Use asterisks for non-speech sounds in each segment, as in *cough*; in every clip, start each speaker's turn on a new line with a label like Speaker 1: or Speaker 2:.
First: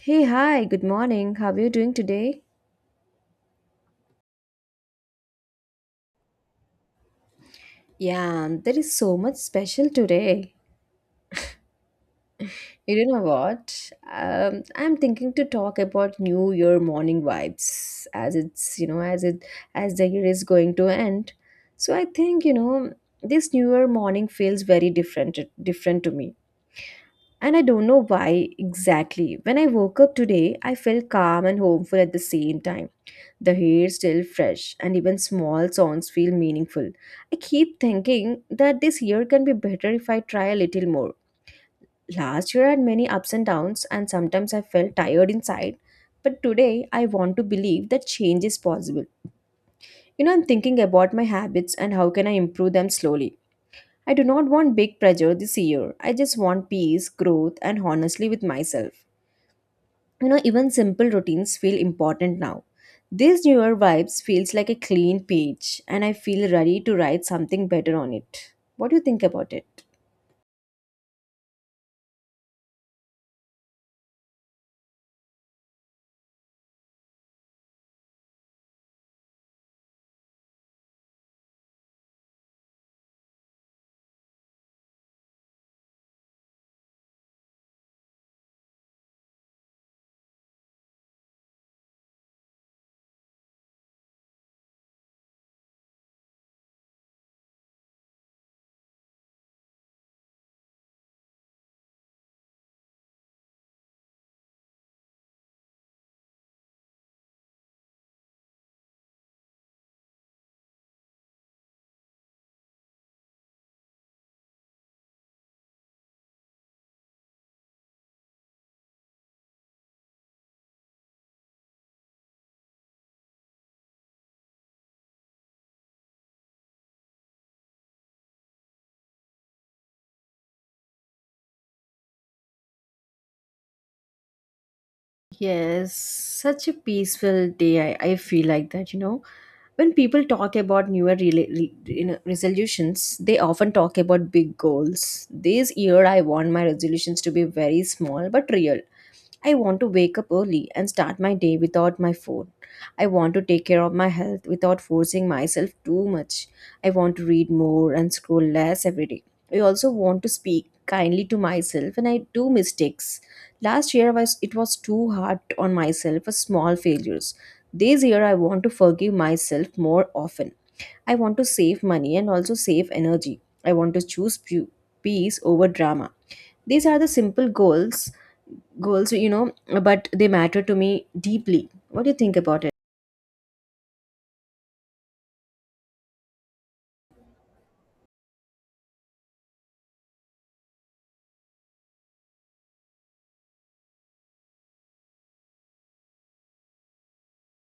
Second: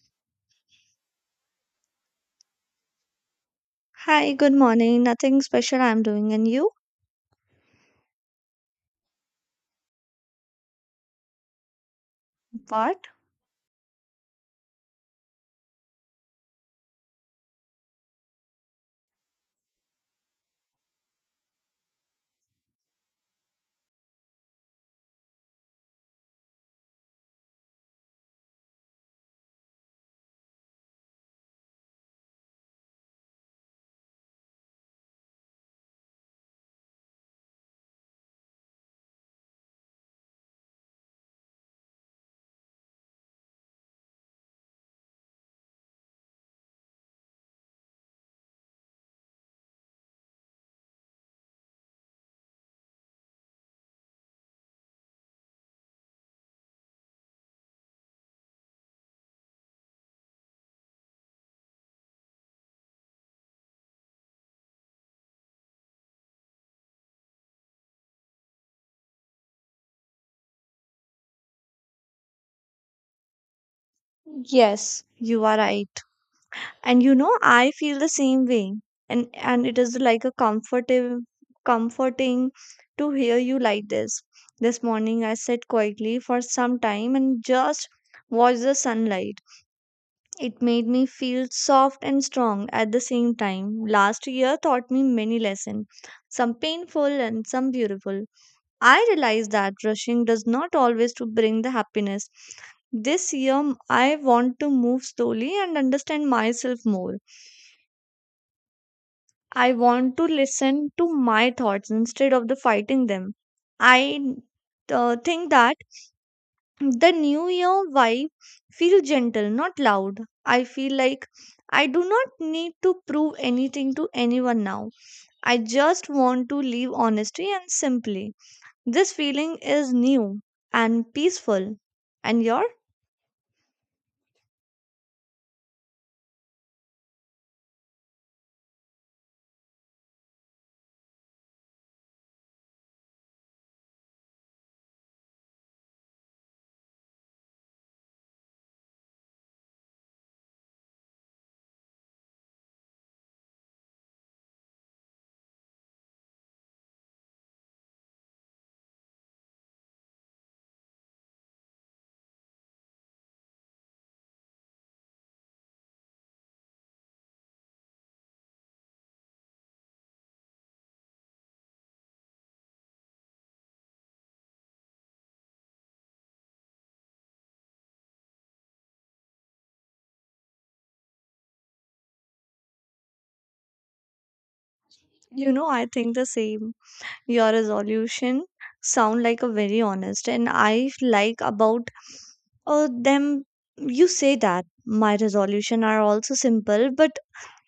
Speaker 1: Hey, hi, good morning. How are you doing today?
Speaker 2: Hi, good morning. Nothing special I'm doing, and you?
Speaker 1: Yeah, there is so much special today. You
Speaker 2: What?
Speaker 1: know what? I'm thinking to talk about New Year morning vibes as it as the year is going to end. So I think, this New Year morning feels very different to me. And I don't know why exactly. When I woke up today, I felt calm and hopeful at the same time. The hair still fresh, and even small songs feel meaningful. I keep thinking that this year can be better if I try a little more. Last year I had many ups and downs, and sometimes I felt tired inside, but today I want to believe that change is possible. You know, I'm thinking about my habits and how can I improve them slowly. I do not want big pressure this year. I just want peace, growth, and honestly with myself. You know, even simple routines feel important now. This newer vibes feels like a clean page and I feel ready to write something better on it. What do you think about it?
Speaker 2: Yes, you are right. And you know, I feel the same way. And it is like a comforting to hear you like this. This morning I sat quietly for some time and just watched the sunlight. It made me feel soft and strong at the same time. Last year taught me many lessons, some painful and some beautiful. I realize that rushing does not always to bring the happiness. This year I want to move slowly and understand myself more. I want to listen to my thoughts instead of the fighting them. I think that the new year vibe feel gentle, not loud. I feel like I do not need to prove anything to anyone now. I just want to live honestly and simply. This feeling is new and peaceful. And your,
Speaker 1: Yes, such a peaceful day. I feel like that. When people talk about newer rela- re- you know, resolutions, they often talk about big goals. This year, I want my resolutions to be very small but real. I want to wake up early and start my day without my phone. I want to take care of my health without forcing myself too much. I want to read more and scroll less every day. I also want to speak kindly to myself and I do mistakes. Last year was it was too hard on myself for small failures. This year I want to forgive myself more often. I want to save money and also save energy. I want to choose peace over drama. These are the simple goals, but they matter to me deeply. What do you think about it?
Speaker 2: you know, I think the same. Your resolution sound like a very honest, and I like about them. You say that my resolution are also simple but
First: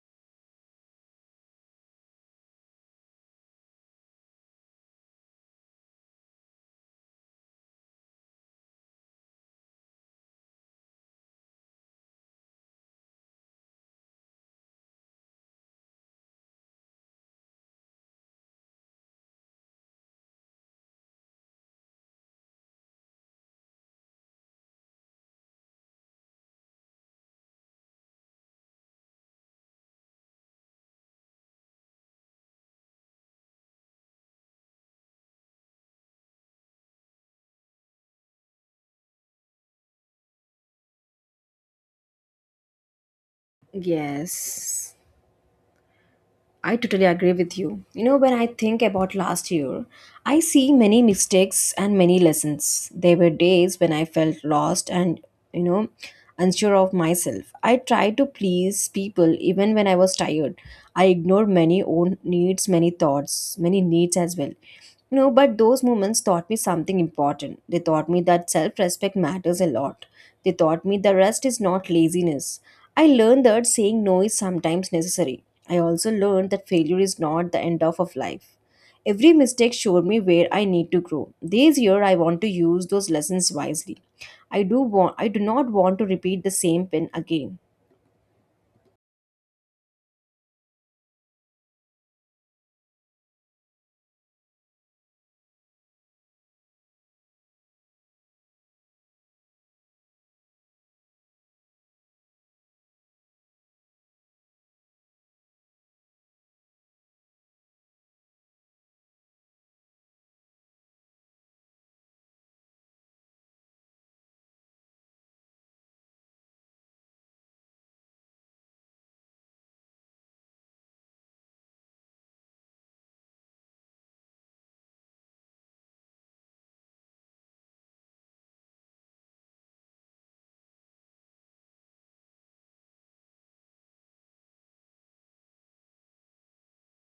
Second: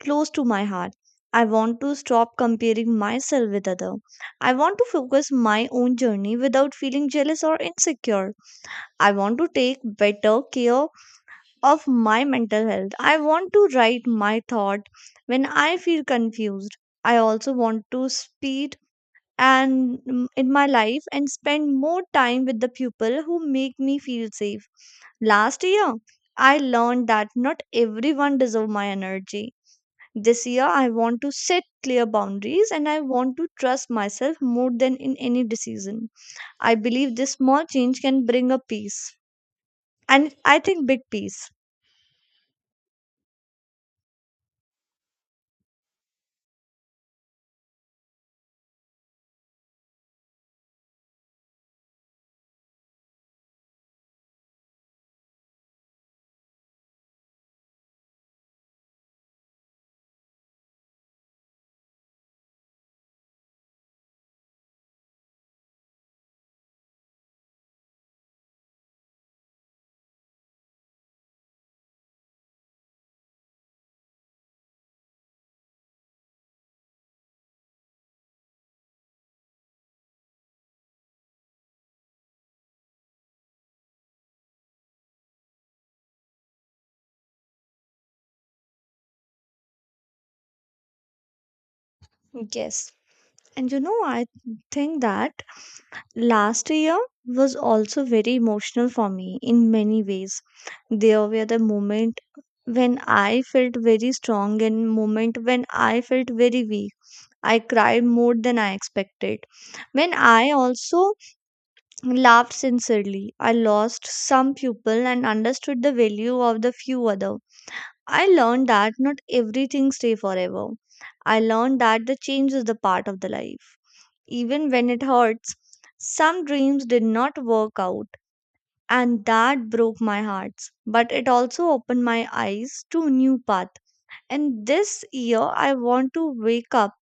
Speaker 2: close to my heart. I want to stop comparing myself with other. I want to focus my own journey without feeling jealous or insecure. I want to take better care of my mental health. I want to write my thought when I feel confused. I also want to speed and in my life and spend more time with the people who make me feel safe. Last year, I learned that not everyone deserve my energy. This year, I want to set clear boundaries and I want to trust myself more than in any decision. I believe this small change can bring a peace and I think big peace.
Speaker 1: Yes. I totally agree with you. You know, when I think about last year, I see many mistakes and many lessons. There were days when I felt lost and, you know, unsure of myself. I tried to please people even when I was tired. I ignored many own needs, many thoughts, many needs as well. You know, but those moments taught me something important. They taught me that self respect matters a lot. They taught me the rest is not laziness. I learned that saying no is sometimes necessary. I also learned that failure is not the end of life. Every mistake showed me where I need to grow. This year I want to use those lessons wisely. I do not want to repeat the same pin again.
Speaker 2: Yes. And you know, I think that last year was also very emotional for me in many ways. There were the moment when I felt very strong and moment when I felt very weak. I cried more than I expected. When I also laughed sincerely, I lost some people and understood the value of the few other. I learned that not everything stays forever. I learned that the change is the part of the life even when it hurts. Some dreams did not work out, and that broke my heart. But it also opened my eyes to new path. And this year, I want to wake up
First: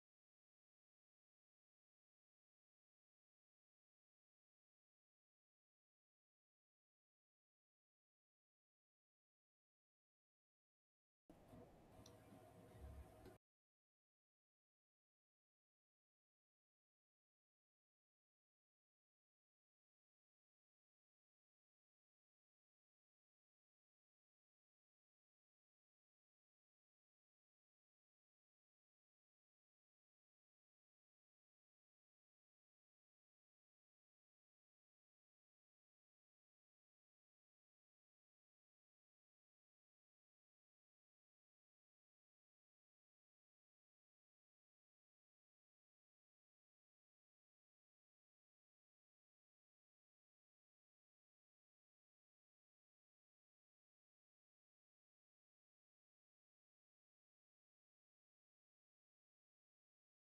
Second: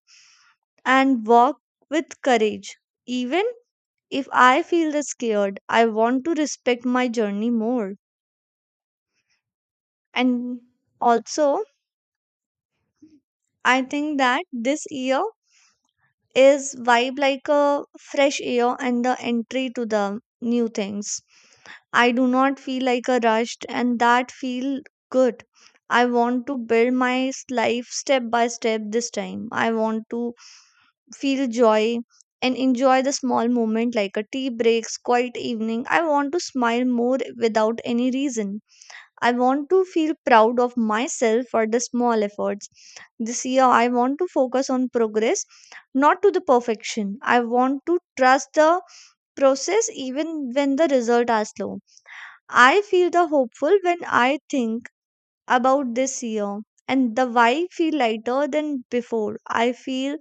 Speaker 2: and walk with courage. Even if I feel scared, I want to respect my journey more. And also, I think that this year is vibe like a fresh air and the entry to the new things. I do not feel like a rushed and that feel good. I want to build my life step by step this time. I want to feel joy and enjoy the small moment like a tea breaks, quiet evening. I want to smile more without any reason. I want to feel proud of myself for the small efforts. This year, I want to focus on progress, not to the perfection. I want to trust the process even when the results are slow. I feel the hopeful when I think about this year and the why feel lighter than before. I feel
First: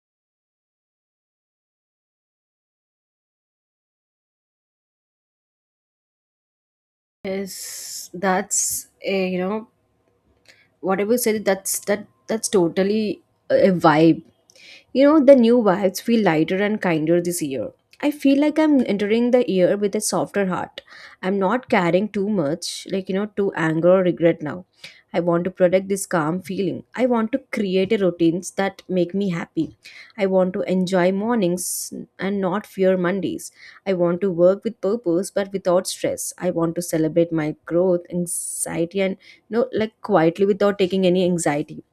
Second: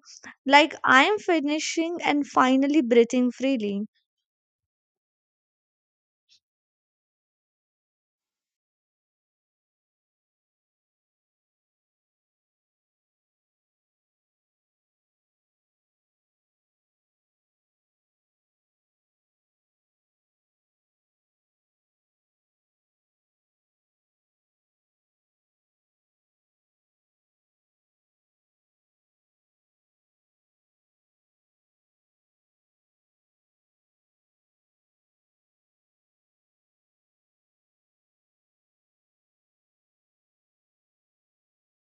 Speaker 2: like I am finishing and finally breathing freely.
Speaker 1: Yes, that's a, you know whatever you said. That's that. That's totally a vibe. You know, the new vibes feel lighter and kinder this year. I feel like I'm entering the year with a softer heart. I'm not carrying too much, to anger or regret now. I want to protect this calm feeling. I want to create a routines that make me happy. I want to enjoy mornings and not fear Mondays. I want to work with purpose but without stress. I want to celebrate my growth, anxiety and quietly without taking any anxiety.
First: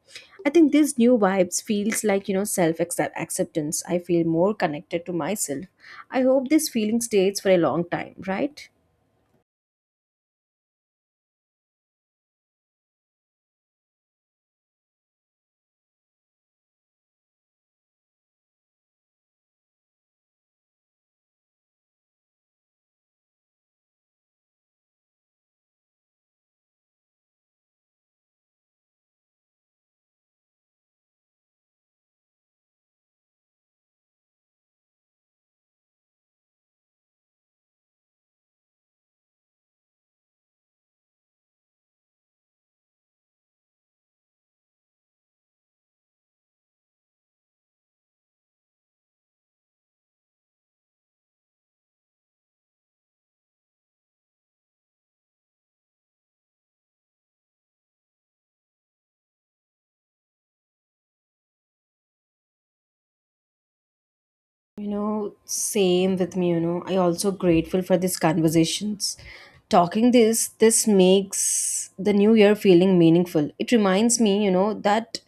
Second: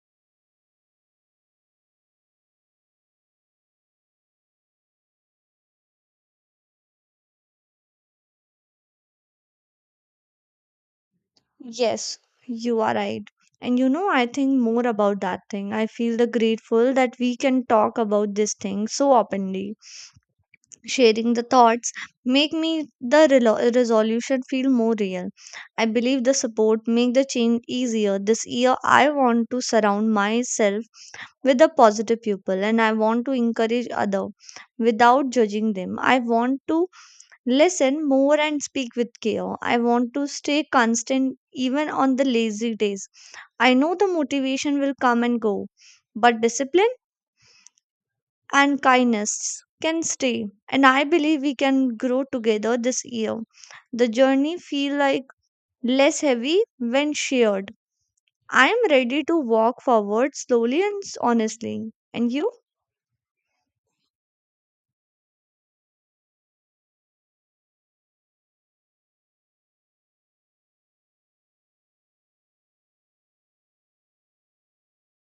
Speaker 1: I think this new vibes feels like self acceptance. I feel more connected to myself. I hope this feeling stays for a long time, right?
Speaker 2: Yes, you are right. And you know, I think more about that thing. I feel the grateful that we can talk about this thing so openly. Sharing the thoughts make me the resolution feel more real. I believe the support make the change easier. This year, I want to surround myself with the positive people, and I want to encourage other without judging them. I want to listen more and speak with care. I want to stay constant even on the lazy days. I know the motivation will come and go, but discipline and kindness can stay. And I believe we can grow together this year. The journey feel like less heavy when shared. I am ready to walk forward slowly and honestly. And you?
Speaker 1: You know, same with me. I also grateful for these conversations. Talking this makes the new year feeling meaningful. It reminds me that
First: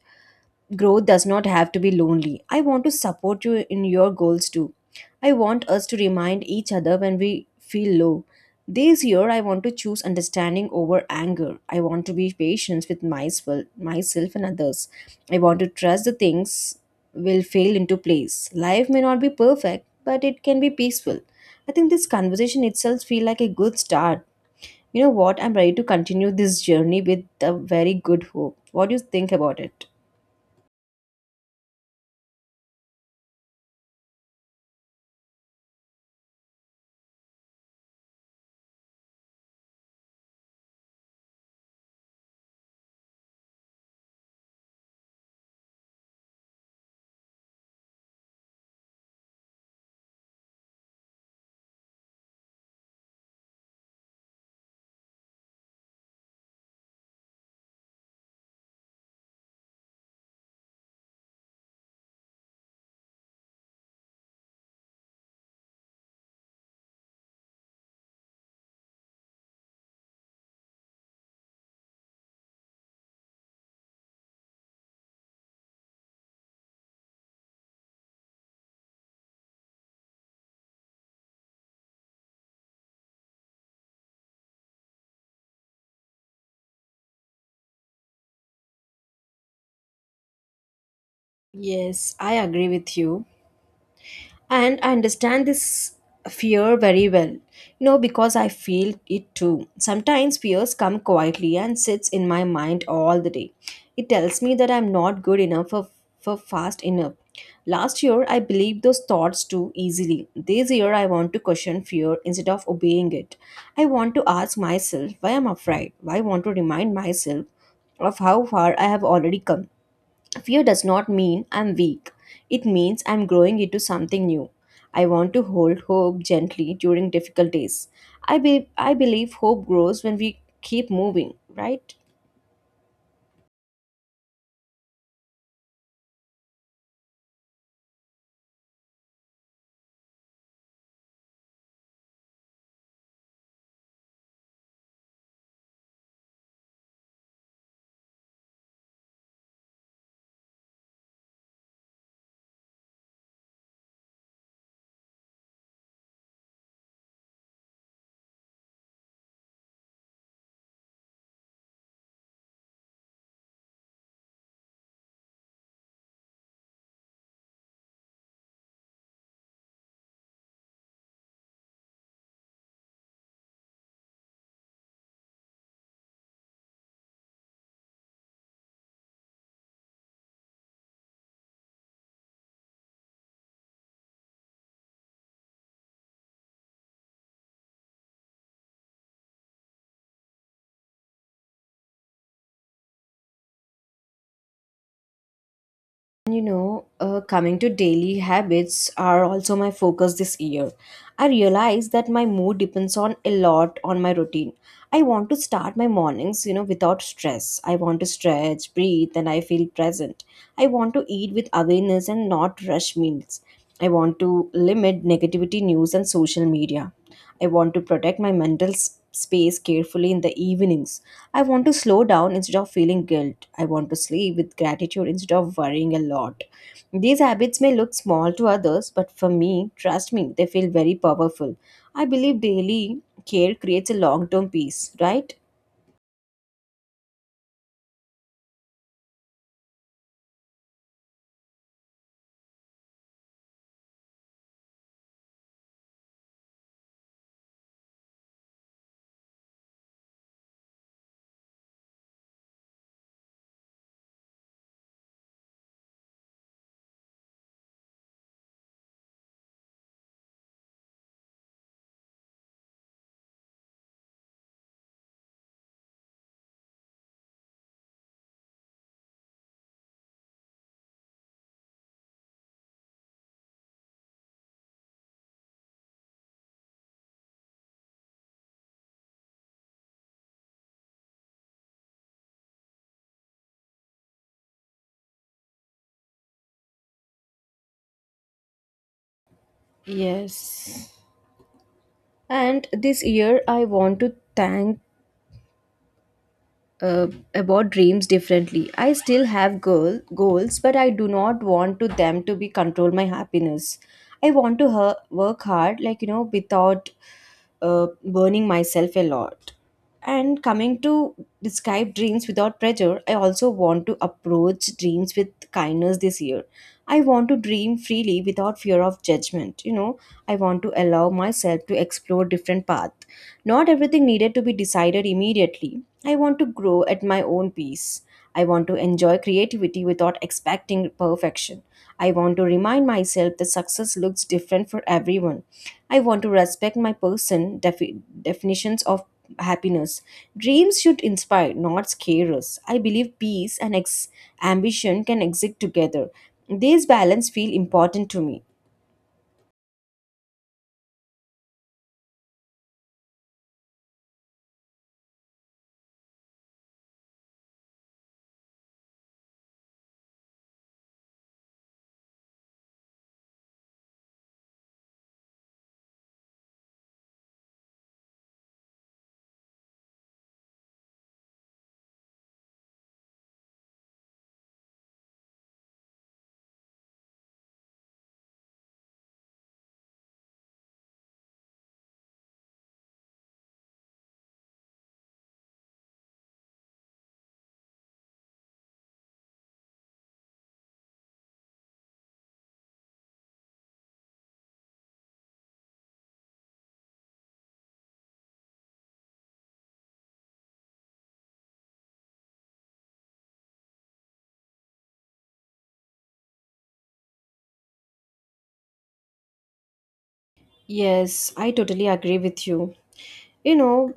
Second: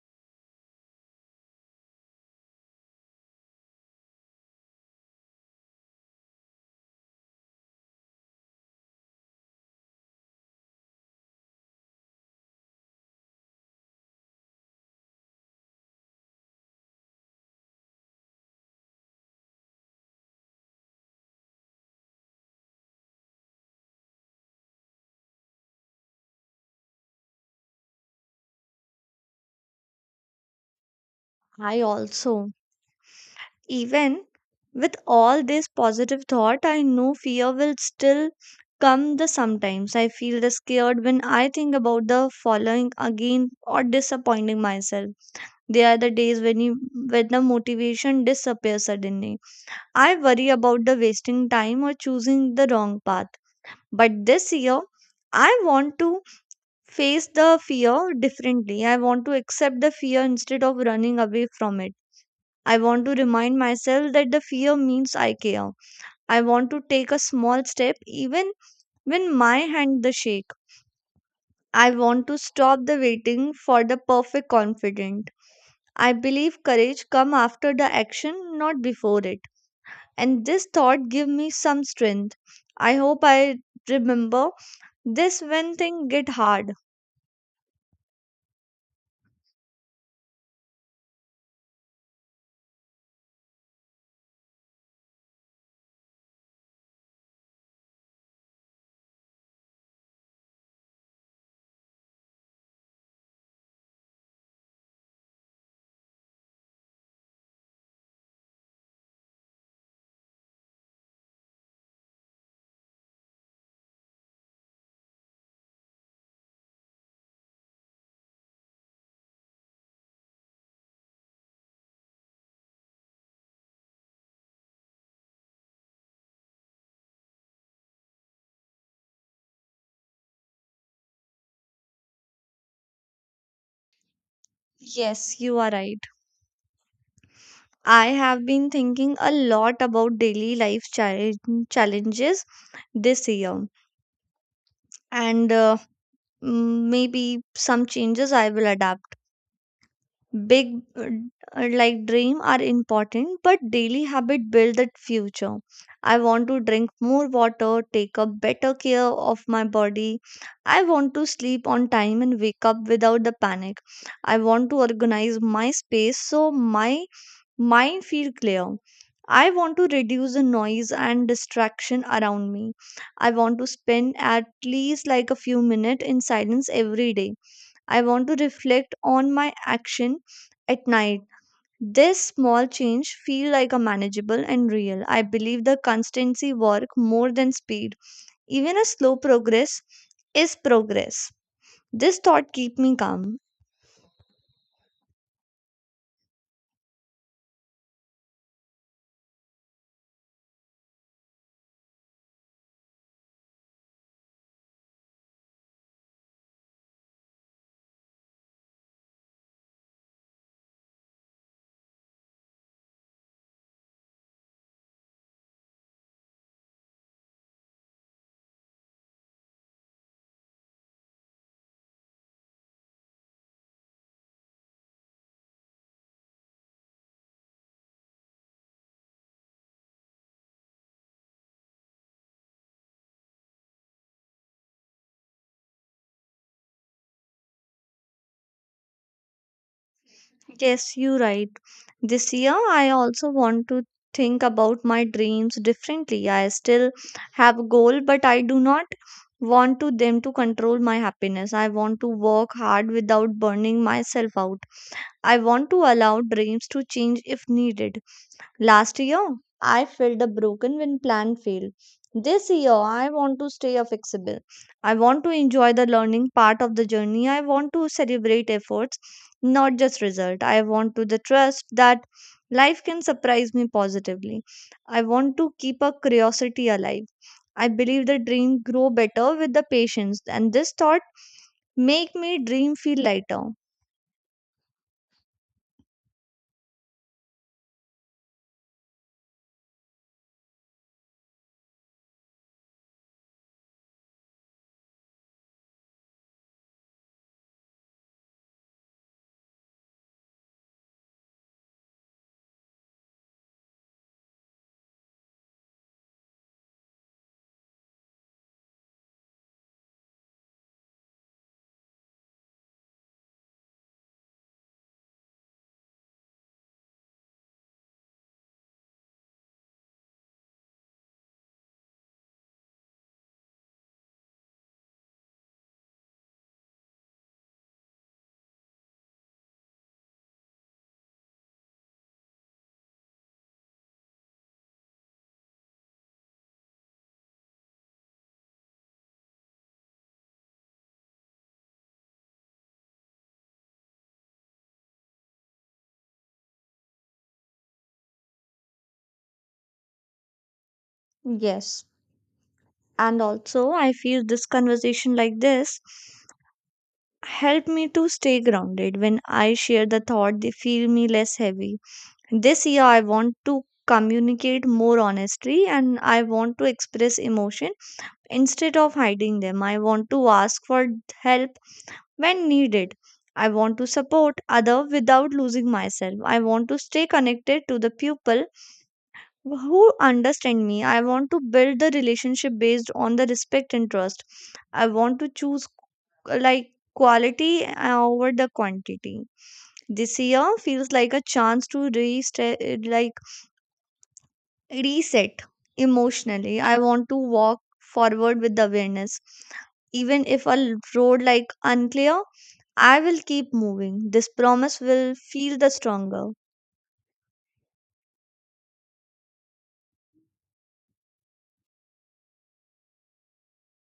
Speaker 1: growth does not have to be lonely. I want to support you in your goals too. I want us to remind each other when we feel low. This year, I want to choose understanding over anger. I want to be patient with myself, myself and others. I want to trust the things will fail into place. Life may not be perfect, but it can be peaceful. I think this conversation itself feel like a good start. You know what? I'm ready to continue this journey with a very good hope. What do you think about it?
Speaker 2: I also. Even with all this positive thought, I know fear will still come the sometimes. I feel the scared when I think about the following again or disappointing myself. They are the days when you when the motivation disappears suddenly. I worry about the wasting time or choosing the wrong path. But this year I want to face the fear differently. I want to accept the fear instead of running away from it. I want to remind myself that the fear means I care. I want to take a small step even when my hand the shake. I want to stop the waiting for the perfect confident. I believe courage come after the action, not before it. And this thought give me some strength. I hope I remember this when things get hard.
Speaker 1: Yes, I agree with you. And I understand this fear very well. You know, because I feel it too. Sometimes fears come quietly and sits in my mind all the day. It tells me that I'm not good enough for fast enough. Last year I believed those thoughts too easily. This year I want to question fear instead of obeying it. I want to ask myself why I'm afraid. Why I want to remind myself of how far I have already come. Fear does not mean I'm weak. It means I'm growing into something new. I want to hold hope gently during difficult days. I believe hope grows when we keep moving, right?
Speaker 2: Yes, you are right. I have been thinking a lot about daily life challenges this year. And maybe some changes I will adapt. Big like dream are important, but daily habit build the future. I want to drink more water, take up better care of my body. I want to sleep on time and wake up without the panic. I want to organize my space so my mine feel clear. I want to reduce the noise and distraction around me. I want to spend at least like a few minutes in silence every day. I want to reflect on my action at night. This small change feel like a manageable and real. I believe the constancy work more than speed. Even a slow progress is progress. This thought keep me calm.
Speaker 1: And coming to daily habits are also my focus this year. I realize that my mood depends on a lot on my routine. I want to start my mornings without stress. I want to stretch, breathe, and I feel present. I want to eat with awareness and not rush meals. I want to limit negativity news and social media. I want to protect my space carefully in the evenings. I want to slow down instead of feeling guilt. I want to sleep with gratitude instead of worrying a lot. These habits may look small to others, but for me, trust me, they feel very powerful. I believe daily care creates a long term peace, right?
Speaker 2: Yes, you're right. This year, I also want to think about my dreams differently. I still have a goal, but I do not want to them to control my happiness. I want to work hard without burning myself out. I want to allow dreams to change if needed. Last year, I felt a broken when plan failed. This year, I want to stay flexible. I want to enjoy the learning part of the journey. I want to celebrate efforts, not just result. I want to the trust that life can surprise me positively. I want to keep a curiosity alive. I believe the dream grow better with the patience, and this thought make me dream feel lighter.
Speaker 1: Yes. And this year, I want to thank uh, about dreams differently. I still have goals, but I do not want to them to be control my happiness. I want to work hard, without burning myself a lot. And coming to describe dreams without pressure, I also want to approach dreams with kindness this year. I want to dream freely without fear of judgment. You know, I want to allow myself to explore different paths. Not everything needed to be decided immediately. I want to grow at my own pace. I want to enjoy creativity without expecting perfection. I want to remind myself that success looks different for everyone. I want to respect my person definitions of happiness. Dreams should inspire, not scare us. I believe peace and ambition can exist together. These balance feel important to me.
Speaker 2: Yes, and also I feel this conversation like this. Help me to stay grounded when I share the thought, they feel me less heavy. This year, I want to communicate more honestly and I want to express emotion instead of hiding them. I want to ask for help when needed. I want to support other without losing myself. I want to stay connected to the people who understand me. I want to build the relationship based on the respect and trust. I want to choose like quality over the quantity. This year feels like a chance to reset, like reset emotionally. I want to walk forward with the awareness even if a road like unclear. I will keep moving. This promise will feel the stronger.
Speaker 1: Yes, I totally agree with you. You know,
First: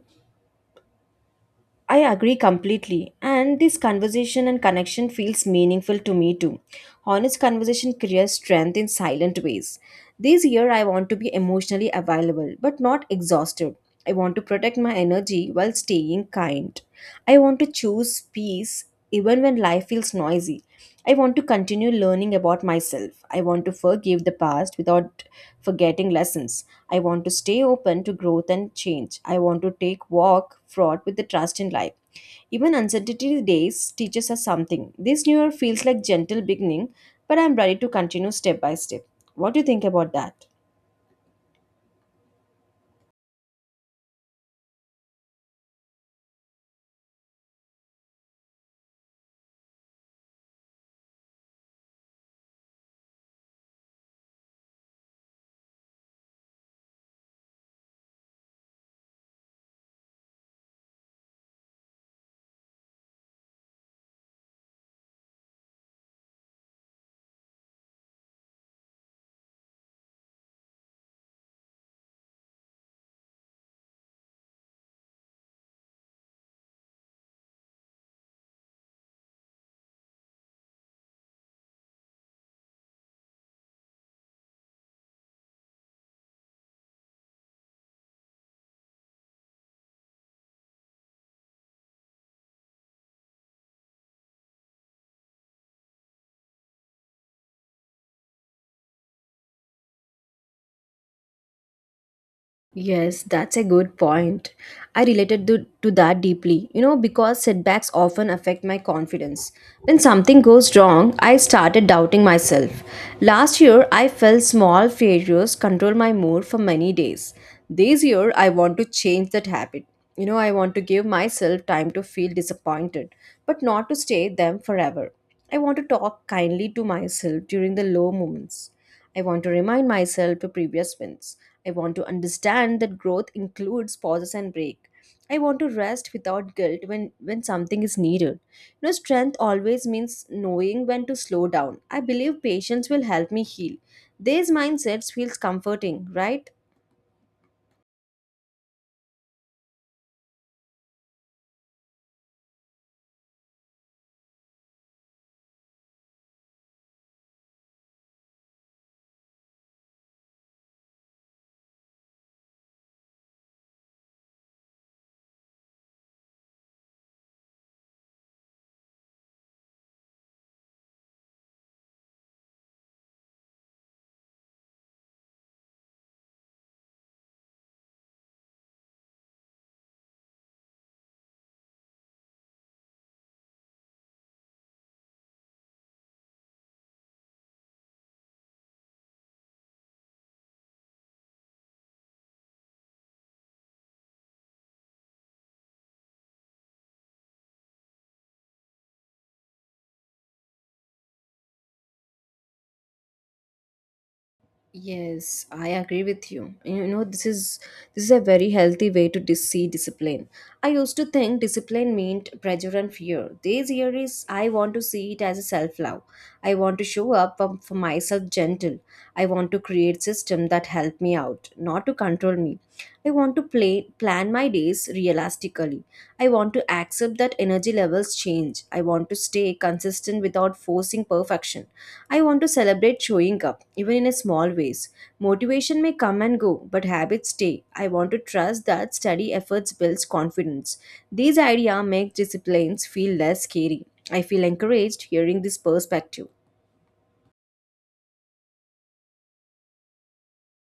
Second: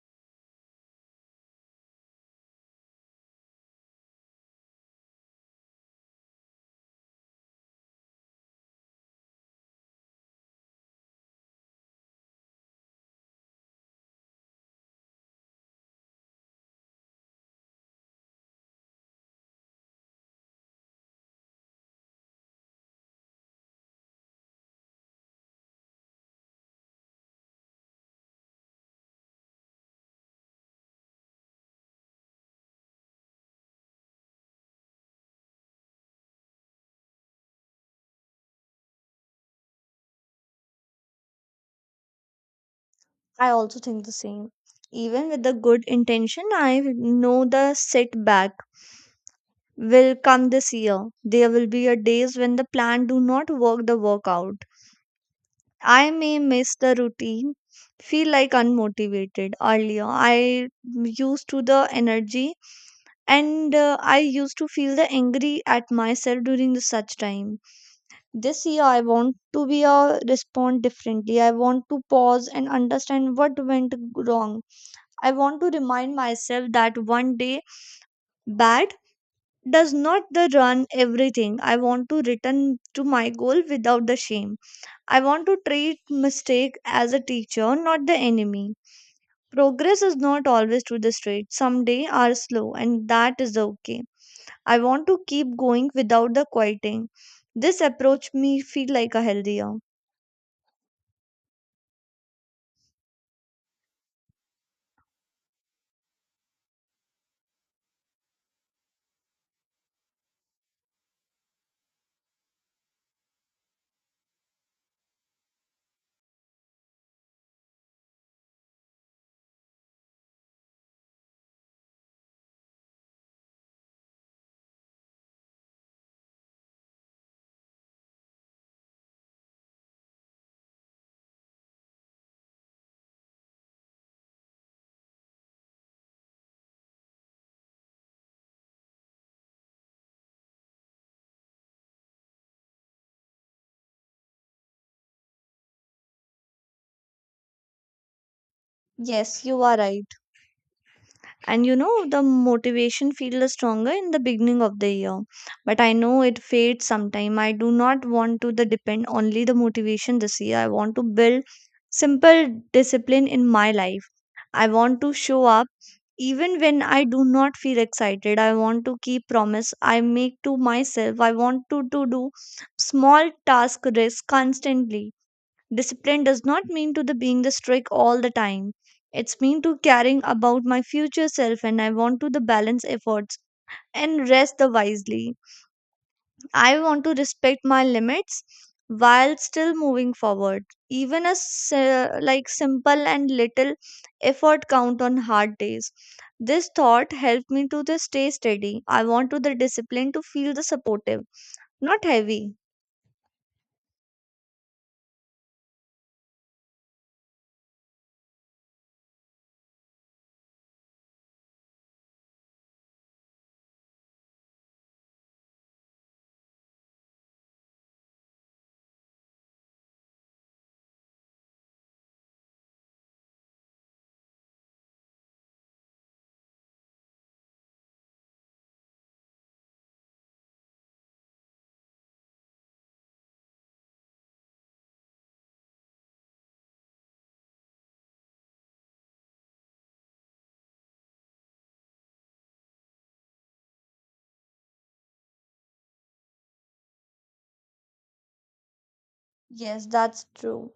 Speaker 1: I agree completely, and this conversation and connection feels meaningful to me too. Honest conversation creates strength in silent ways. This year, I want to be emotionally available but not exhausted. I want to protect my energy while staying kind. I want to choose peace even when life feels noisy. I want to continue learning about myself. I want to forgive the past without forgetting lessons. I want to stay open to growth and change. I want to take walk fraught with the trust in life. Even uncertainty days teaches us something. This new year feels like gentle beginning, but I'm ready to continue step by step. What do you think about that?
Speaker 2: I also think the same. Even with the good intention, I know the setback will come this year. There will be a days when the plan do not work the workout. I may miss the routine, feel like unmotivated earlier. I used to the energy and I used to feel the angry at myself during the such time. This year I want to be a respond differently. I want to pause and understand what went wrong. I want to remind myself that one day bad does not the run everything. I want to return to my goal without the shame. I want to treat mistake as a teacher, not the enemy. Progress is not always to the straight. Some days are slow and that is okay. I want to keep going without the quieting. This approach me feel like a healthier.
Speaker 1: Yes, that's a good point. I related to that deeply, you know, because setbacks often affect my confidence. When something goes wrong, I started doubting myself. Last year, I felt small failures control my mood for many days. This year, I want to change that habit. You know, I want to give myself time to feel disappointed, but not to stay them forever. I want to talk kindly to myself during the low moments. I want to remind myself to previous wins. I want to understand that growth includes pauses and break. I want to rest without guilt when something is needed. You know, strength always means knowing when to slow down. I believe patience will help me heal. These mindsets feels comforting, right?
Speaker 2: Yes, you are right. And you know, the motivation feels stronger in the beginning of the year, but I know it fades sometime. I do not want to the depend only the motivation. This year I want to build simple discipline in my life. I want to show up even when I do not feel excited. I want to keep promise I make to myself. I want to do small task risk constantly. Discipline does not mean to the being the strict all the time. It's mean to caring about my future self and I want to the balance efforts and rest the wisely. I want to respect my limits while still moving forward. Even a like simple and little effort count on hard days. This thought helped me to the stay steady. I want to the discipline to feel the supportive, not heavy.
Speaker 1: Yes, I agree with you. You know, this is a very healthy way to see discipline. I used to think discipline meant pressure and fear. This year is I want to see it as a self-love. I want to show up for myself gentle. I want to create system that help me out, not to control me. I want to play plan my days realistically. I want to accept that energy levels change. I want to stay consistent without forcing perfection. I want to celebrate showing up even in a small ways. Motivation may come and go, but habits stay. I want to trust that steady efforts builds confidence. These ideas make disciplines feel less scary. I feel encouraged hearing this perspective.
Speaker 2: Yes, that's true.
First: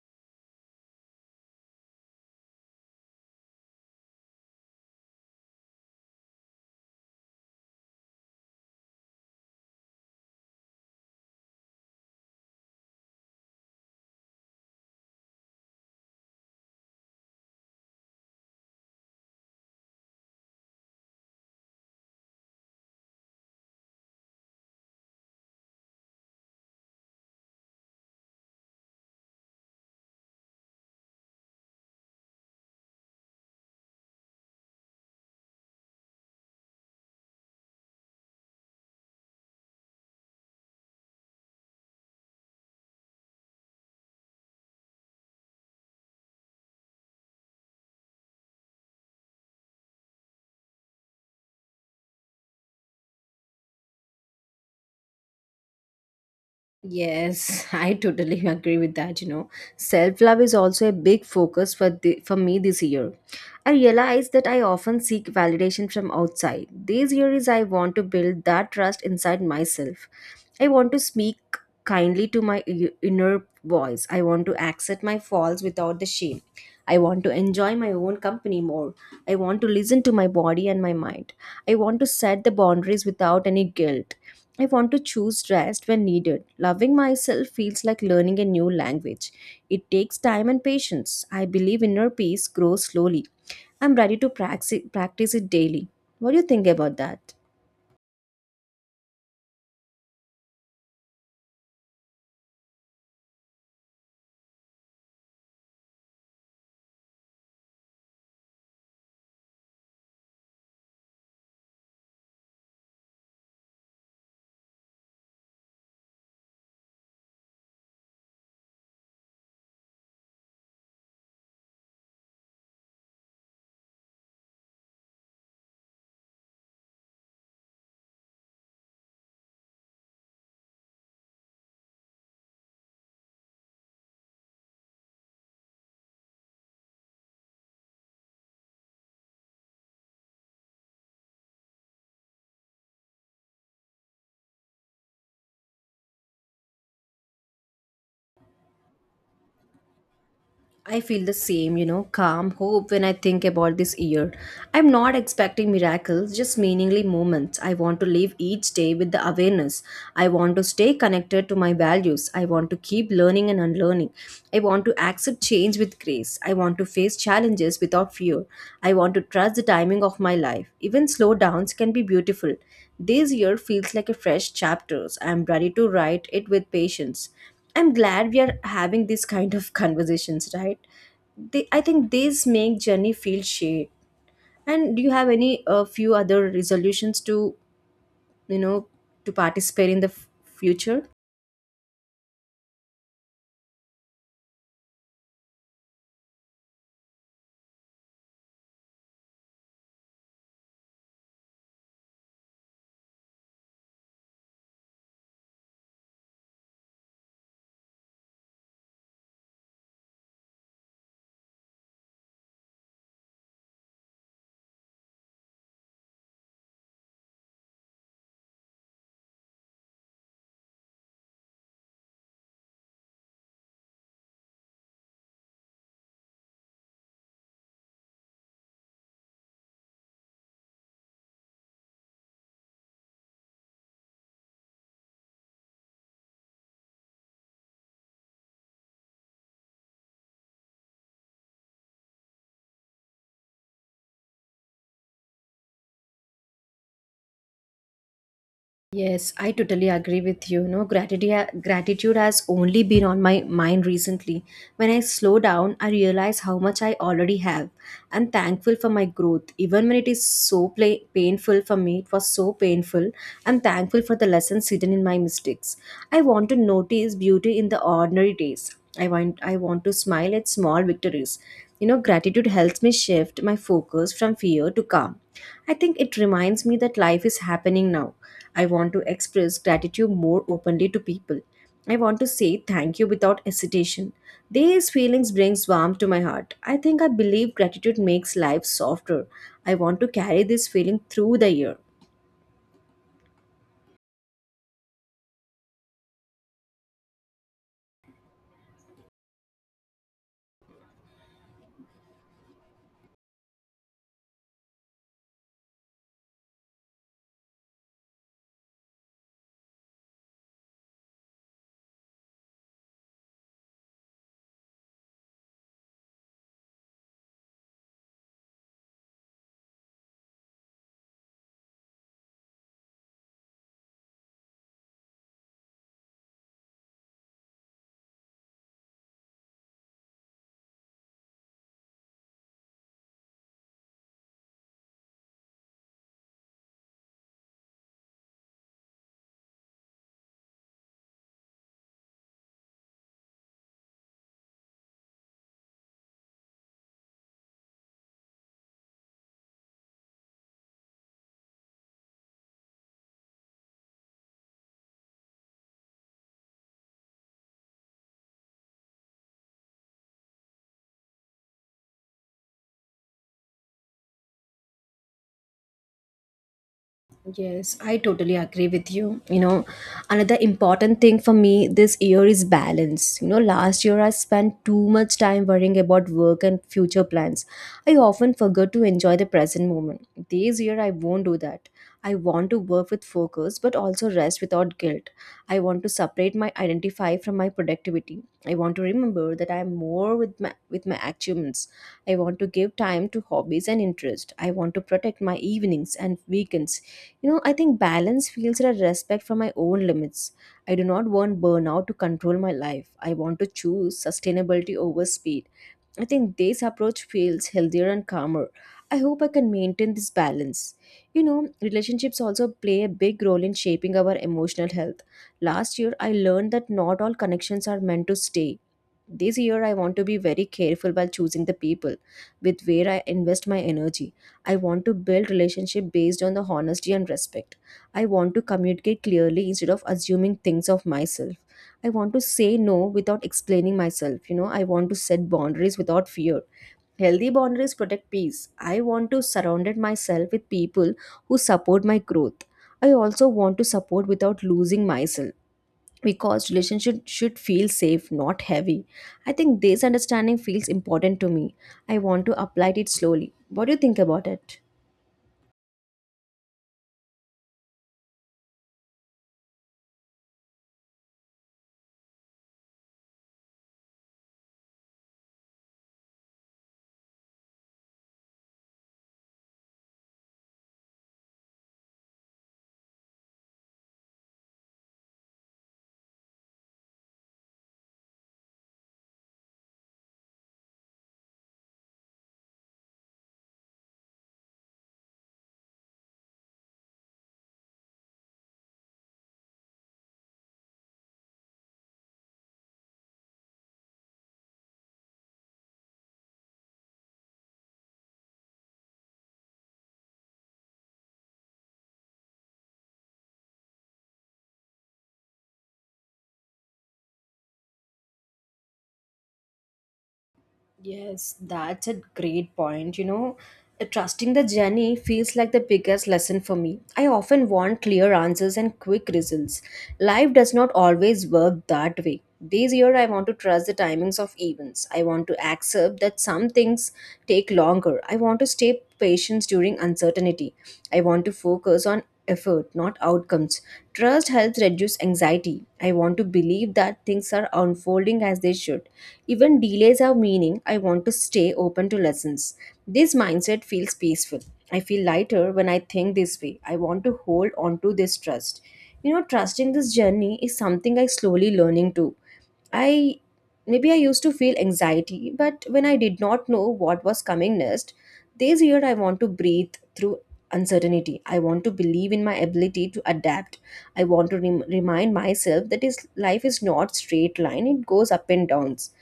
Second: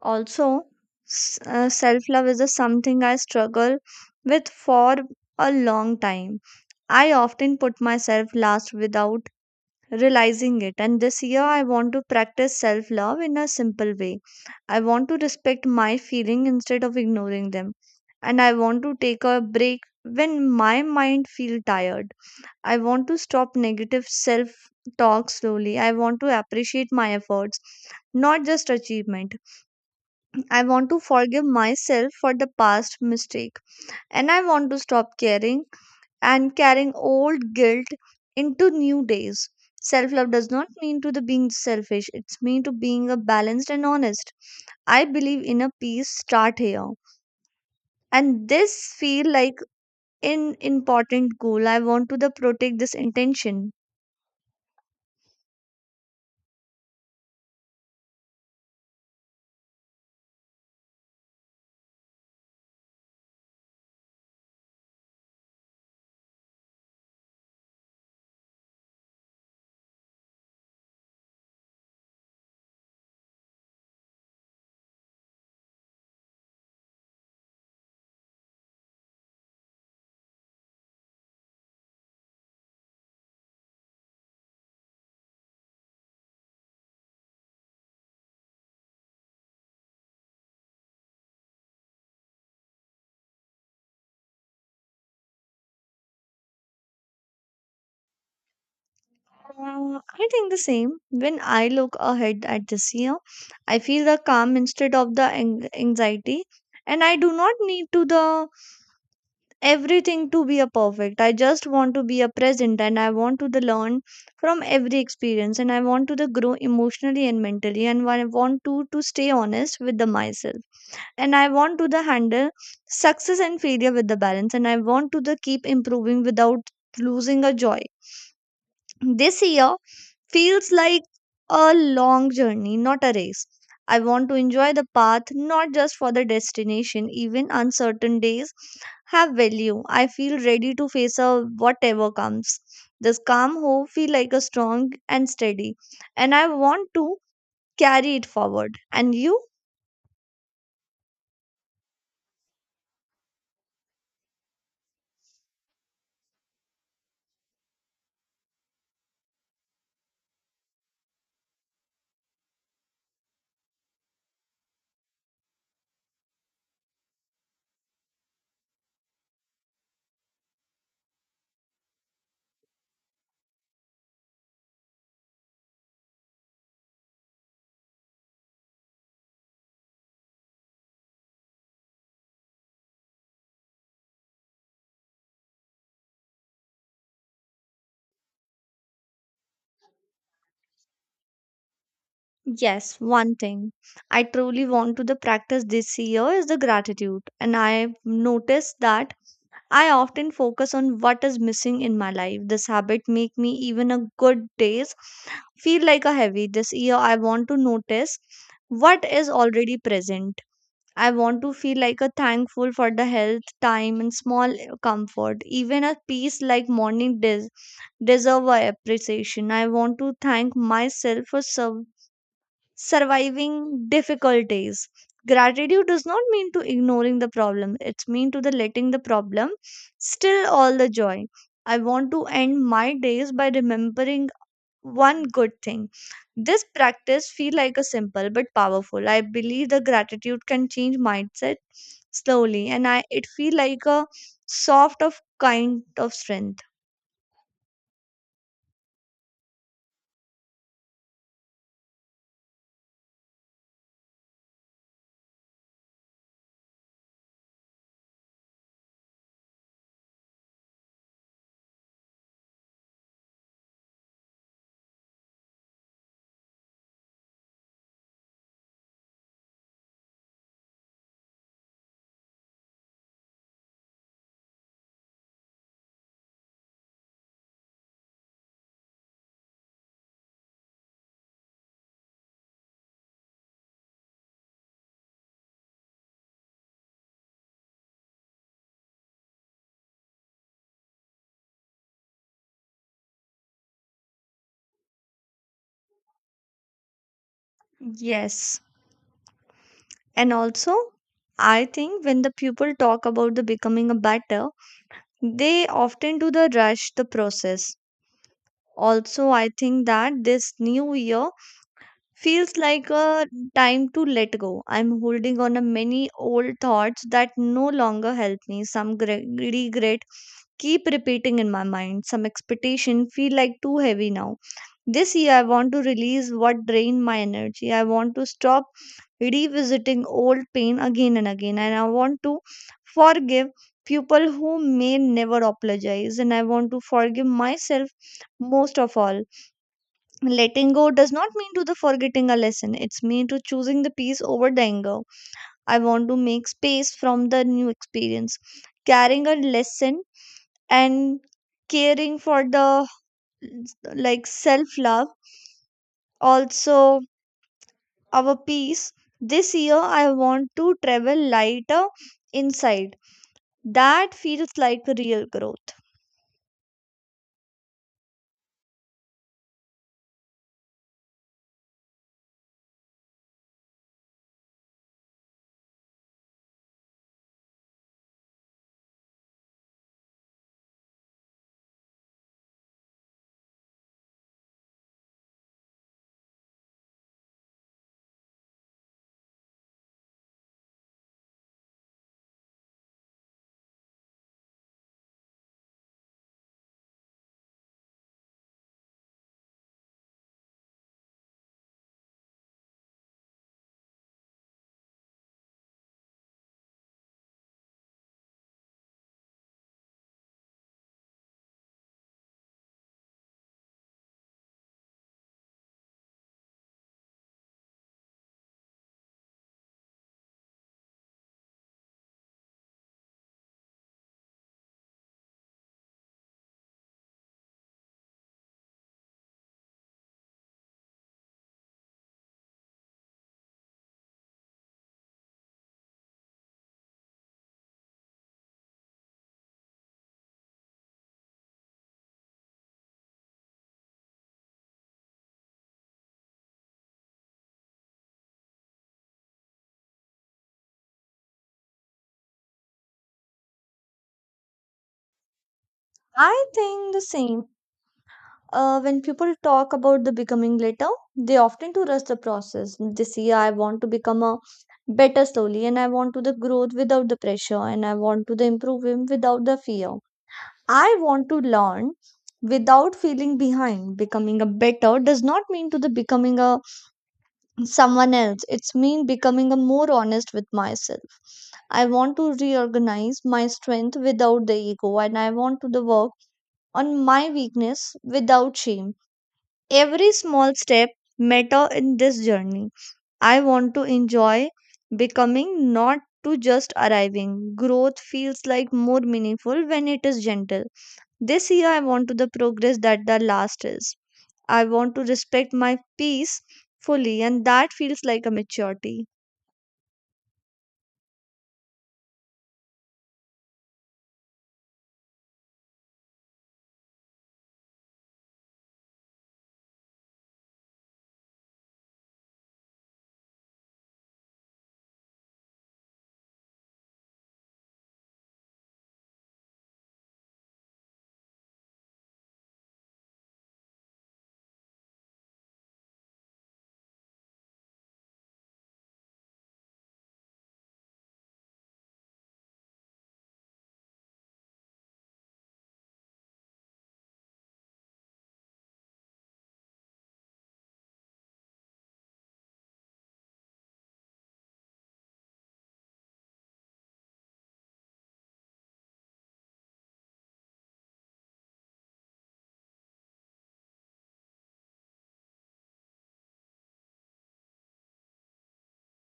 Speaker 2: Also, self love is a something I struggle with for a long time. I often put myself last without realizing it, and this year I want to practice self love in a simple way. I want to respect my feeling instead of ignoring them, and I want to take a break when my mind feel tired. I want to stop negative self talk slowly. I want to appreciate my efforts, not just achievement. I want to forgive myself for the past mistake and I want to stop caring and carrying old guilt into new days. Self love does not mean to the being selfish, it's mean to being a balanced and honest. I believe in a peace start here. And this feel like an important goal. I want to the protect this intention.
Speaker 1: Yes, I totally *laughs* agree with that. Self-love is also a big focus for for me this year. I realize that I often seek validation from outside. This year is I want to build that trust inside myself. I want to speak kindly to my inner voice. I want to accept my faults without the shame. I want to enjoy my own company more. I want to listen to my body and my mind. I want to set the boundaries without any guilt. I want to choose rest when needed. Loving myself feels like learning a new language. It takes time and patience. I believe inner peace grows slowly. I'm ready to practice it daily. What do you think about that?
Speaker 2: I think the same. When I look ahead at this year, I feel the calm instead of the anxiety. And I do not need to the everything to be a perfect. I just want to be a present and I want to the learn from every experience and I want to the grow emotionally and mentally and I want to stay honest with the myself. And I want to the handle success and failure with the balance and I want to the keep improving without losing a joy. This year feels like a long journey, not a race. I want to enjoy the path, not just for the destination. Even uncertain days have value. I feel ready to face a whatever comes. This calm hope feel like a strong and steady, and I want to carry it forward. And you?
Speaker 1: I feel the same, you know, calm hope when I think about this year. I'm not expecting miracles, just meaningly moments. I want to live each day with the awareness. I want to stay connected to my values. I want to keep learning and unlearning. I want to accept change with grace. I want to face challenges without fear. I want to trust the timing of my life. Even slow downs can be beautiful. This year feels like a fresh chapter. I'm ready to write it with patience. I'm glad we are having these kind of conversations, right? They, I think these make journey feel shared. And do you have any few other resolutions to, you know, to participate in the future?
Speaker 2: Yes, one thing I truly want to the practice this year is the gratitude, and I noticed that I often focus on what is missing in my life. This habit make me even a good days feel like a heavy. This year I want to notice what is already present. I want to feel like a thankful for the health, time and small comfort. Even a peace like morning deserve a appreciation. I want to thank myself for surviving difficulties. Gratitude does not mean to ignoring the problem, it's mean to the letting the problem still all the joy. I want to end my days by remembering one good thing. This practice feel like a simple but powerful. I believe the gratitude can change mindset slowly, and I it feel like a soft of kind of strength.
Speaker 1: Yes, I totally agree with you. No, gratitude has only been on my mind recently. When I slow down, I realize how much I already have. I'm thankful for my growth, even when it is so painful for me. It was so painful. I'm thankful for the lessons hidden in my mistakes. I want to notice beauty in the ordinary days. I want to smile at small victories. You know, gratitude helps me shift my focus from fear to calm. I think it reminds me that life is happening now. I want to express gratitude more openly to people. I want to say thank you without hesitation. These feelings brings warmth to my heart. I think I believe gratitude makes life softer. I want to carry this feeling through the year.
Speaker 2: Yes, and also I think when the people talk about the becoming a better, they often do the rush the process. Also, I think that this new year feels like a time to let go. I'm holding on to many old thoughts that no longer help me. Some regret keep repeating in my mind. Some expectation feel like too heavy now. This year, I want to release what drained my energy. I want to stop revisiting old pain again and again. And I want to forgive people who may never apologize. And I want to forgive myself most of all. Letting go does not mean to the forgetting a lesson. It's mean to choosing the peace over the anger. I want to make space from the new experience. Carrying a lesson and caring for the like self love also our peace. This year, I want to travel lighter inside. That feels like real growth.
Speaker 1: Yes, I totally agree with you. You know, another important thing for me this year is balance. You know, last year I spent too much time worrying about work and future plans. I often forgot to enjoy the present moment. This year I won't do that. I want to work with focus but also rest without guilt. I want to separate my identify from my productivity. I want to remember that I am more with my achievements. I want to give time to hobbies and interest. I want to protect my evenings and weekends. You know, I think balance feels a respect for my own limits. I do not want burnout to control my life. I want to choose sustainability over speed. I think this approach feels healthier and calmer. I hope I can maintain this balance. You know, relationships also play a big role in shaping our emotional health. Last year, I learned that not all connections are meant to stay. This year, I want to be very careful while choosing the people with where I invest my energy. I want to build relationship based on the honesty and respect. I want to communicate clearly instead of assuming things of myself. I want to say no without explaining myself. You know, I want to set boundaries without fear. Healthy boundaries protect peace. I want to surround myself with people who support my growth. I also want to support without losing myself, because relationship should feel safe not heavy. I think this understanding feels important to me. I want to apply it slowly. What do you think about it?
Speaker 2: I think the same. When people talk about the becoming later, they often to rush the process. This year, I want to become a better slowly, and I want to the growth without the pressure, and I want to the improvement without the fear. I want to learn without feeling behind. Becoming a better does not mean to the becoming a someone else. It's me becoming a more honest with myself. I want to reorganize my strength without the ego and I want to the work on my weakness without shame. Every small step matter in this journey. I want to enjoy becoming not to just arriving. Growth feels like more meaningful when it is gentle. This year I want to the progress that the last is. I want to respect my peace fully and that feels like a maturity.
Speaker 1: Yes, that's a great point. You know, trusting the journey feels like the biggest lesson for me. I often want clear answers and quick results. Life does not always work that way. This year, I want to trust the timings of events. I want to accept that some things take longer. I want to stay patience during uncertainty. I want to focus on effort, not outcomes. Trust helps reduce anxiety. I want to believe that things are unfolding as they should. Even delays have meaning. I want to stay open to lessons. This mindset feels peaceful. I feel lighter when I think this way. I want to hold on to this trust. You know, trusting this journey is something I slowly learning to. I maybe I used to feel anxiety, but when I did not know what was coming next, this year I want to breathe through uncertainty. I want to believe in my ability to adapt. I want to remind myself that is life is not straight line. It goes up and downs.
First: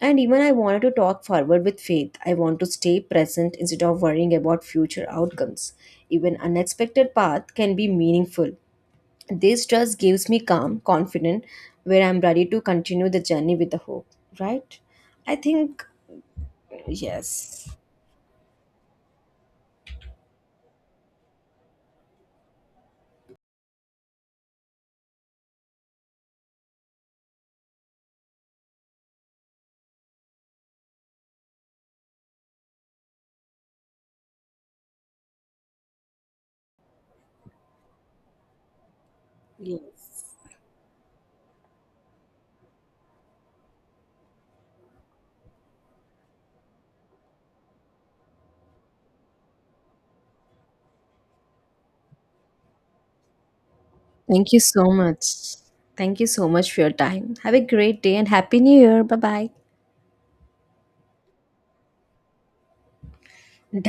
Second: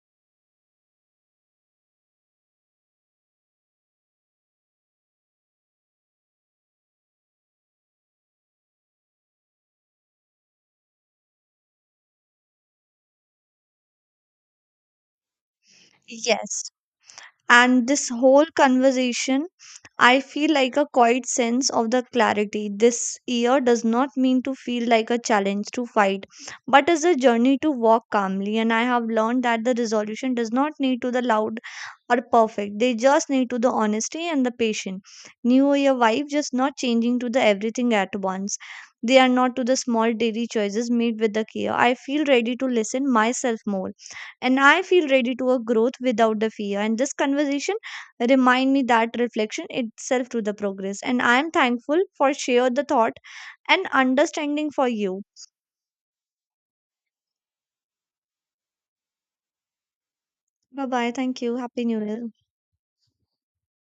Speaker 1: And even I wanted to talk forward with faith. I want to stay present instead of worrying about future outcomes. Even unexpected path can be meaningful. This trust gives me calm, confident, where I'm ready to continue the journey with the hope, right? I think,
Speaker 2: Yes.
Speaker 1: yes.
Speaker 2: And this whole conversation, I feel like a quiet sense of the clarity. This year does not mean to feel like a challenge to fight, but is a journey to walk calmly. And I have learned that the resolution does not need to the loud or perfect. They just need to the honesty and the patience. New year vibe just not changing to the everything at once. They are not to the small
Speaker 1: Yes.
Speaker 2: daily choices made with the care. I feel ready to listen myself more and I feel ready to a growth without the fear and this conversation remind me that reflection itself to the progress and I am thankful for share the thought and
Speaker 1: Thank you
Speaker 2: understanding
Speaker 1: so
Speaker 2: for you.
Speaker 1: much. Thank you so much for your time. Have a great day and Happy New Year. Bye
Speaker 2: Bye bye, thank you, happy new year.
Speaker 1: bye.